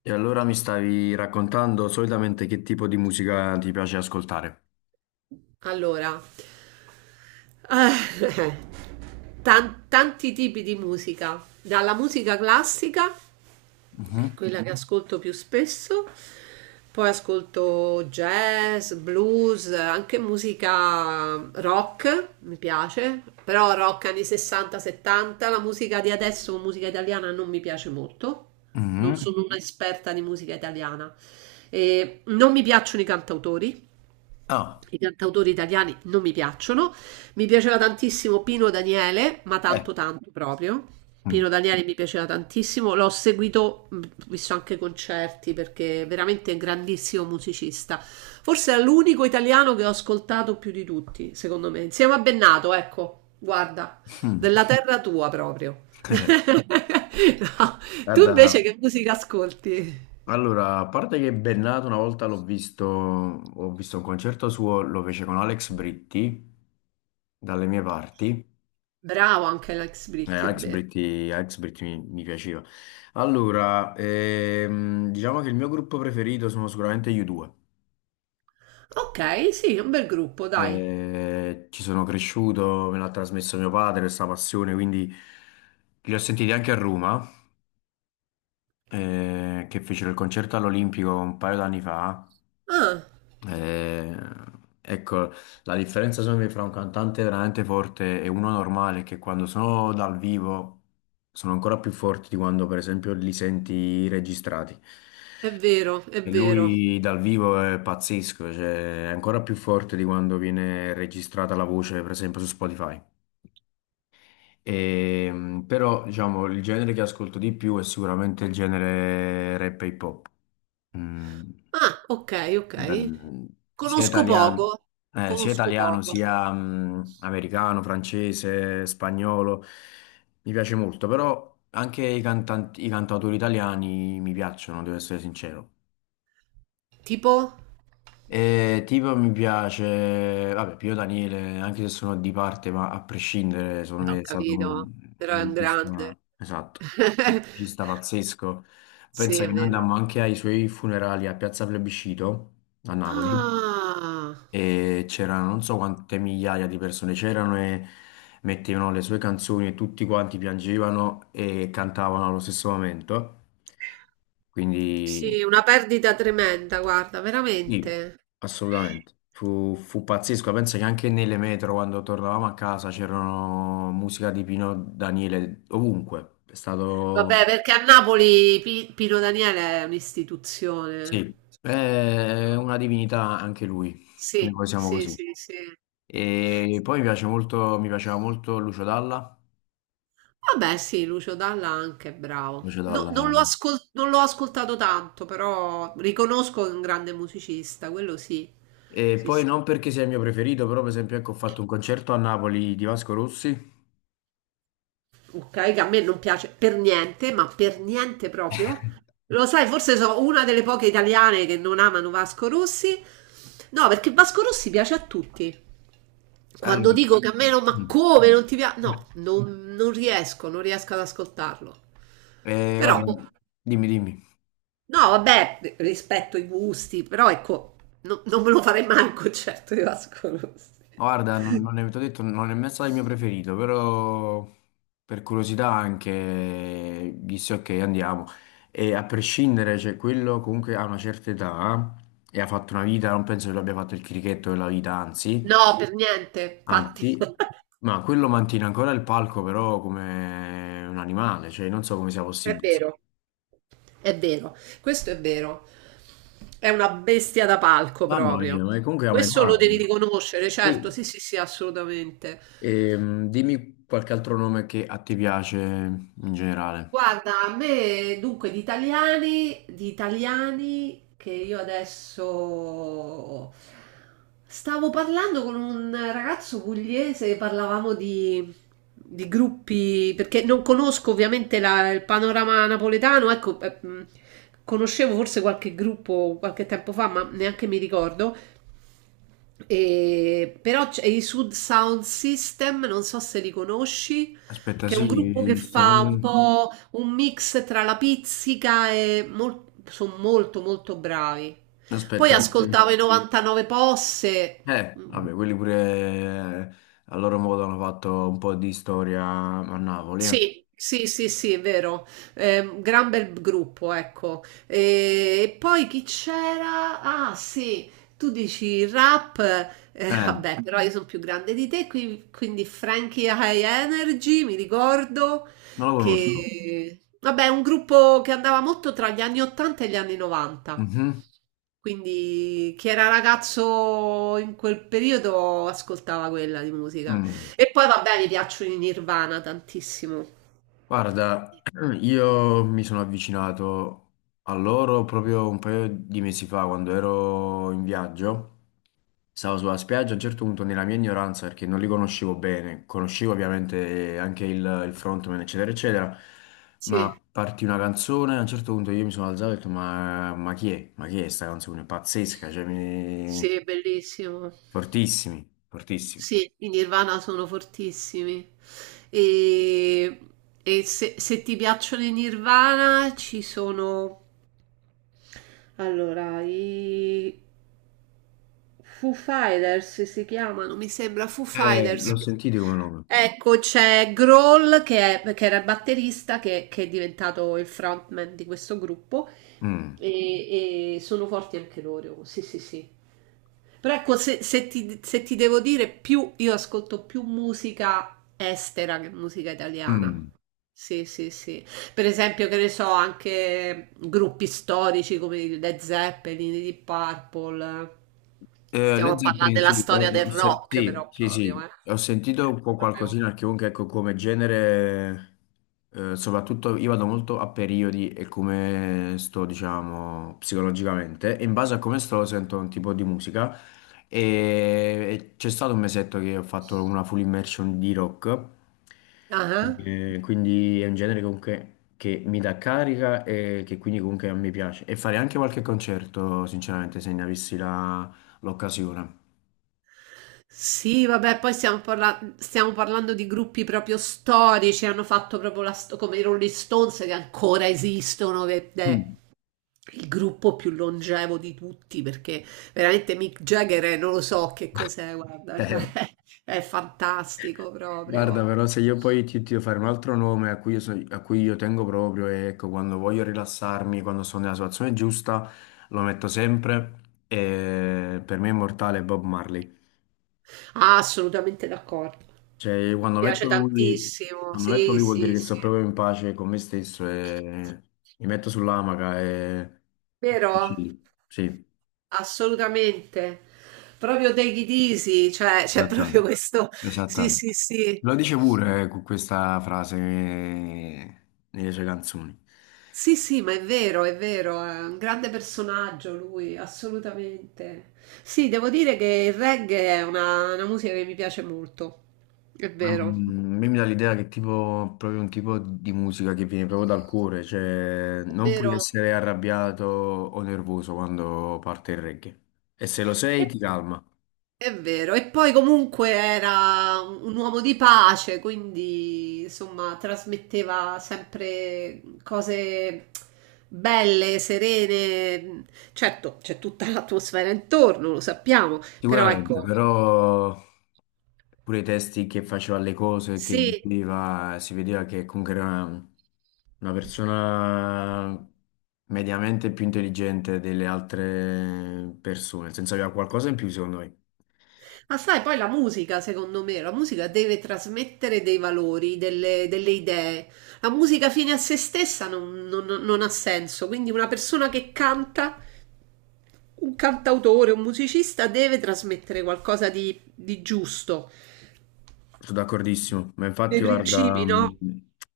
E allora mi stavi raccontando solitamente che tipo di musica ti piace ascoltare? Allora, eh, tanti tipi di musica, dalla musica classica, che è Mhm, quella che Mhm. ascolto più spesso, poi ascolto jazz, blues, anche musica rock, mi piace, però rock anni 60-70, la musica di adesso, musica italiana, non mi piace molto, non mhm. sono un'esperta di musica italiana. E non mi piacciono i cantautori. Ah, I cantautori italiani non mi piacciono. Mi piaceva tantissimo Pino Daniele, ma eh, tanto tanto proprio. mhm. Pino Daniele mi piaceva tantissimo, l'ho seguito, visto anche concerti perché veramente è un grandissimo musicista. Forse è l'unico italiano che ho ascoltato più di tutti, secondo me. Insieme a Bennato, ecco, guarda, della terra tua proprio. No. Tu Guarda, invece che musica ascolti? allora, a parte che Bennato una volta l'ho visto, ho visto un concerto suo, lo fece con Alex Britti, dalle mie parti. Bravo anche Alex Britti, è Alex vero. Britti, Alex Britti mi piaceva. Allora, diciamo che il mio gruppo preferito sono sicuramente gli U2. Ok, sì, un bel gruppo, dai. Ci sono cresciuto, me l'ha trasmesso mio padre questa passione, quindi li ho sentiti anche a Roma, che fecero il concerto all'Olimpico un paio d'anni fa. Ah, Eh, ecco, la differenza secondo me fra un cantante veramente forte e uno normale è che quando sono dal vivo sono ancora più forti di quando per esempio li senti registrati. è vero, è E vero. lui dal vivo è pazzesco, cioè è ancora più forte di quando viene registrata la voce, per esempio su Spotify. Però, diciamo, il genere che ascolto di più è sicuramente il genere rap e hip hop. Mm, Ah, ok, ok. da- mm, sia Conosco italiano, poco, sia conosco italiano, poco. sia americano, francese, spagnolo. Mi piace molto, però anche i cantautori italiani mi piacciono, devo essere sincero. Tipo? Tipo mi piace, vabbè, Pio Daniele, anche se sono di parte, ma a prescindere, secondo Ho me è stato capito, però un è un musicista, grande. esatto, un musicista pazzesco. Sì, Pensa è che noi vero. andammo anche ai suoi funerali a Piazza Plebiscito a Napoli Ah, e c'erano non so quante migliaia di persone c'erano e mettevano le sue canzoni e tutti quanti piangevano e cantavano allo stesso momento. Quindi sì, una perdita tremenda, guarda, sì, veramente. assolutamente. Fu pazzesco. Penso che anche nelle metro, quando tornavamo a casa, c'erano musica di Pino Daniele ovunque. È stato, Vabbè, perché a Napoli Pino Daniele è un'istituzione. sì, è una divinità anche lui. Sì, Noi siamo sì, così. sì, sì. E poi mi piace molto, mi piaceva molto Lucio Dalla. Vabbè, sì, Lucio Dalla anche è bravo. Lucio Dalla. Non non l'ho ascoltato tanto, però riconosco che è un grande musicista, quello sì. E Sì, poi sì. non perché sia il mio preferito, però per esempio ecco, ho fatto un concerto a Napoli di Vasco Rossi. Ok, che a me non piace per niente, ma per niente proprio. Lo sai, forse sono una delle poche italiane che non amano Vasco Rossi. No, perché Vasco Rossi piace a tutti. Quando Allora, dico che a me non, ma mm. come non ti piace? No, non riesco, non riesco ad ascoltarlo. Però, Guarda, dimmi, dimmi. no, vabbè, rispetto i gusti, però ecco, non me lo farei mai un concerto di Vasco Rossi. Guarda, non, non è, t'ho detto, non è mai stato il mio preferito, però per curiosità anche disse ok, andiamo. E a prescindere, cioè, quello comunque ha una certa età e ha fatto una vita, non penso che l'abbia fatto il crichetto della vita, anzi, No, per niente, infatti, anzi, ma quello mantiene ancora il palco però come un animale, cioè non so come sia è possibile. vero, è vero, questo è vero. È una bestia da palco Mamma proprio. mia, ma comunque ha Questo un'età. lo devi riconoscere, certo, Sì, sì, sì, sì, assolutamente. Dimmi qualche altro nome che a te piace in generale. Guarda, a me dunque di italiani che io adesso stavo parlando con un ragazzo pugliese, parlavamo di gruppi, perché non conosco ovviamente il panorama napoletano, ecco, conoscevo forse qualche gruppo qualche tempo fa, ma neanche mi ricordo. Però c'è i Sud Sound System, non so se li conosci, Aspetta, che è un gruppo sì, che sto fa un nome... po' un mix tra la pizzica e sono molto molto bravi. Poi Aspetta, ascoltavo i 99 Posse, vabbè, quelli pure eh, a loro modo hanno fatto un po' di storia a Napoli. Sì, sì, sì, sì, è vero. Gran bel gruppo, ecco. E poi chi c'era? Ah, sì, tu dici rap, Eh, vabbè, però io sono più grande di te, quindi Frankie High Energy, mi ricordo non lo conosco. che, vabbè, è un gruppo che andava molto tra gli anni 80 e gli anni 90. Mhm. Quindi chi era ragazzo in quel periodo ascoltava quella di musica. Mm. E poi vabbè, mi piacciono i Nirvana tantissimo. Guarda, io mi sono avvicinato a loro proprio un paio di mesi fa quando ero in viaggio. Stavo sulla spiaggia, a un certo punto nella mia ignoranza, perché non li conoscevo bene, conoscevo ovviamente anche il frontman, eccetera, eccetera, Sì, ma partì una canzone, a un certo punto io mi sono alzato e ho detto, ma chi è? Ma chi è sta canzone? È pazzesca, cioè mi... sì, bellissimo. Fortissimi, fortissimi. Sì, i Nirvana sono fortissimi. E, Se ti piacciono i Nirvana ci sono... Allora, i Foo Fighters si chiamano, mi sembra Foo Fighters. L'ho sentito come nome. Ecco, c'è Grohl che era il batterista, che è diventato il frontman di questo gruppo Mm, e sono forti anche loro, sì, sì, sì. Però ecco, se ti devo dire, più io ascolto più musica estera che musica italiana. mm. Sì, sì, sì. Per esempio, che ne so, anche gruppi storici come i Led Zeppelin, i Deep Purple. Stiamo Led a parlare Zeppelin, della sì, ho- storia del ho se- rock, sì, però sì, proprio, eh. sì, ho sentito un po' proprio. qualcosina, perché comunque ecco, come genere, soprattutto io vado molto a periodi e come sto, diciamo, psicologicamente, e in base a come sto sento un tipo di musica. E, e c'è stato un mesetto che ho fatto una full immersion di rock, Ah, quindi è un genere comunque che mi dà carica e che quindi comunque a me piace. E fare anche qualche concerto, sinceramente, se ne avessi la l'occasione. sì, vabbè, poi stiamo parlando di gruppi proprio storici, hanno fatto proprio come i Rolling Stones che ancora esistono, che è Mm. il gruppo più longevo di tutti, perché veramente Mick Jagger non lo so che cos'è, guarda, cioè, Eh, è fantastico guarda, proprio. però se io poi ti devo fare un altro nome a cui a cui io tengo proprio, e ecco, quando voglio rilassarmi, quando sono nella situazione giusta, lo metto sempre e per me è immortale Bob Marley. Ah, assolutamente d'accordo. Mi Cioè, piace tantissimo, quando metto sì, lui vuol sì, dire che sì. sto proprio in pace con me stesso e mi metto sull'amaca e... Vero? Sì, sì. Assolutamente. Proprio take it easy, cioè c'è proprio Esattamente, questo sì, sì, esattamente. sì. Lo dice pure con questa frase nelle sue canzoni. Sì, sì, ma è vero, è vero, è un grande personaggio lui, assolutamente. Sì, devo dire che il reggae è una musica che mi piace molto, è Ma, vero, mm, a me mi dà l'idea che tipo, proprio un tipo di musica che viene proprio dal cuore, cioè è non puoi vero. essere arrabbiato o nervoso quando parte il reggae. E se lo sei ti calma, È vero, e poi comunque era un uomo di pace, quindi insomma trasmetteva sempre cose belle, serene. Certo, c'è tutta l'atmosfera intorno, lo sappiamo, però sicuramente, ecco, però pure i testi che faceva le cose, che sì. diceva, si vedeva che comunque era una persona mediamente più intelligente delle altre persone, nel senso aveva qualcosa in più secondo me. Ma sai, poi la musica, secondo me, la musica deve trasmettere dei valori, delle idee. La musica fine a se stessa non ha senso, quindi una persona che canta un cantautore, un musicista deve trasmettere qualcosa di giusto, Sono d'accordissimo, ma infatti dei eh, guarda, principi, no?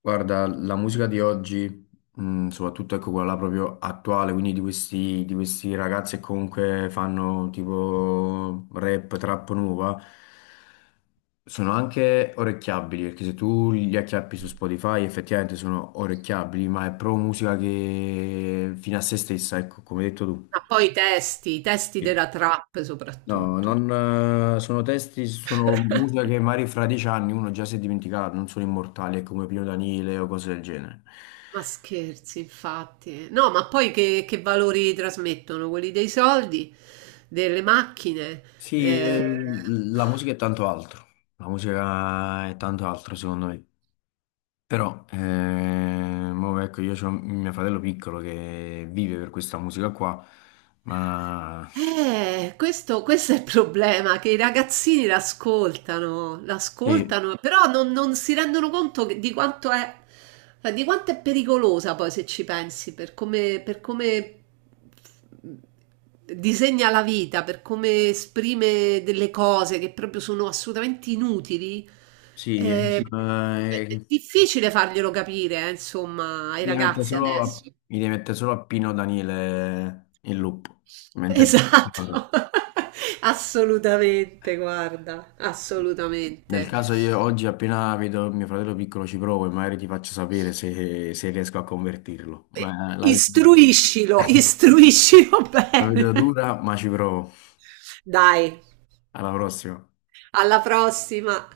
guarda, la musica di oggi, soprattutto ecco quella là proprio attuale, quindi di questi ragazzi che comunque fanno tipo rap, trap nuova, sono anche orecchiabili, perché se tu li acchiappi su Spotify effettivamente sono orecchiabili, ma è proprio musica che fino a se stessa, ecco, come hai detto tu. Ma poi i testi Sì. della trap No, soprattutto. non, sono testi, sono musica che magari fra 10 anni uno già si è dimenticato, non sono immortali, è come Pino Danile o cose del genere. Ma scherzi, infatti. No, ma poi che valori trasmettono? Quelli dei soldi, delle macchine. Sì, eh, la musica è tanto altro, la musica è tanto altro secondo me. Però, mo ecco, io ho mio fratello piccolo che vive per questa musica qua, ma Eh, questo è il problema, che i ragazzini l'ascoltano, sì, l'ascoltano, però non si rendono conto di quanto è, cioè, di quanto è pericolosa poi se ci pensi, per come disegna la vita, per come esprime delle cose che proprio sono assolutamente inutili. sì, Sì. È mi difficile farglielo capire, insomma, ai ragazzi adesso. Mi devi mettere solo a Pino Danile in loop, mentre... Esatto, assolutamente, guarda, Nel assolutamente. caso io oggi appena vedo mio fratello piccolo ci provo e magari ti faccio sapere se, se riesco a convertirlo. E Ma la vedo dura. istruiscilo, istruiscilo La bene. vedo dura, ma ci provo. Dai, Alla prossima. alla prossima.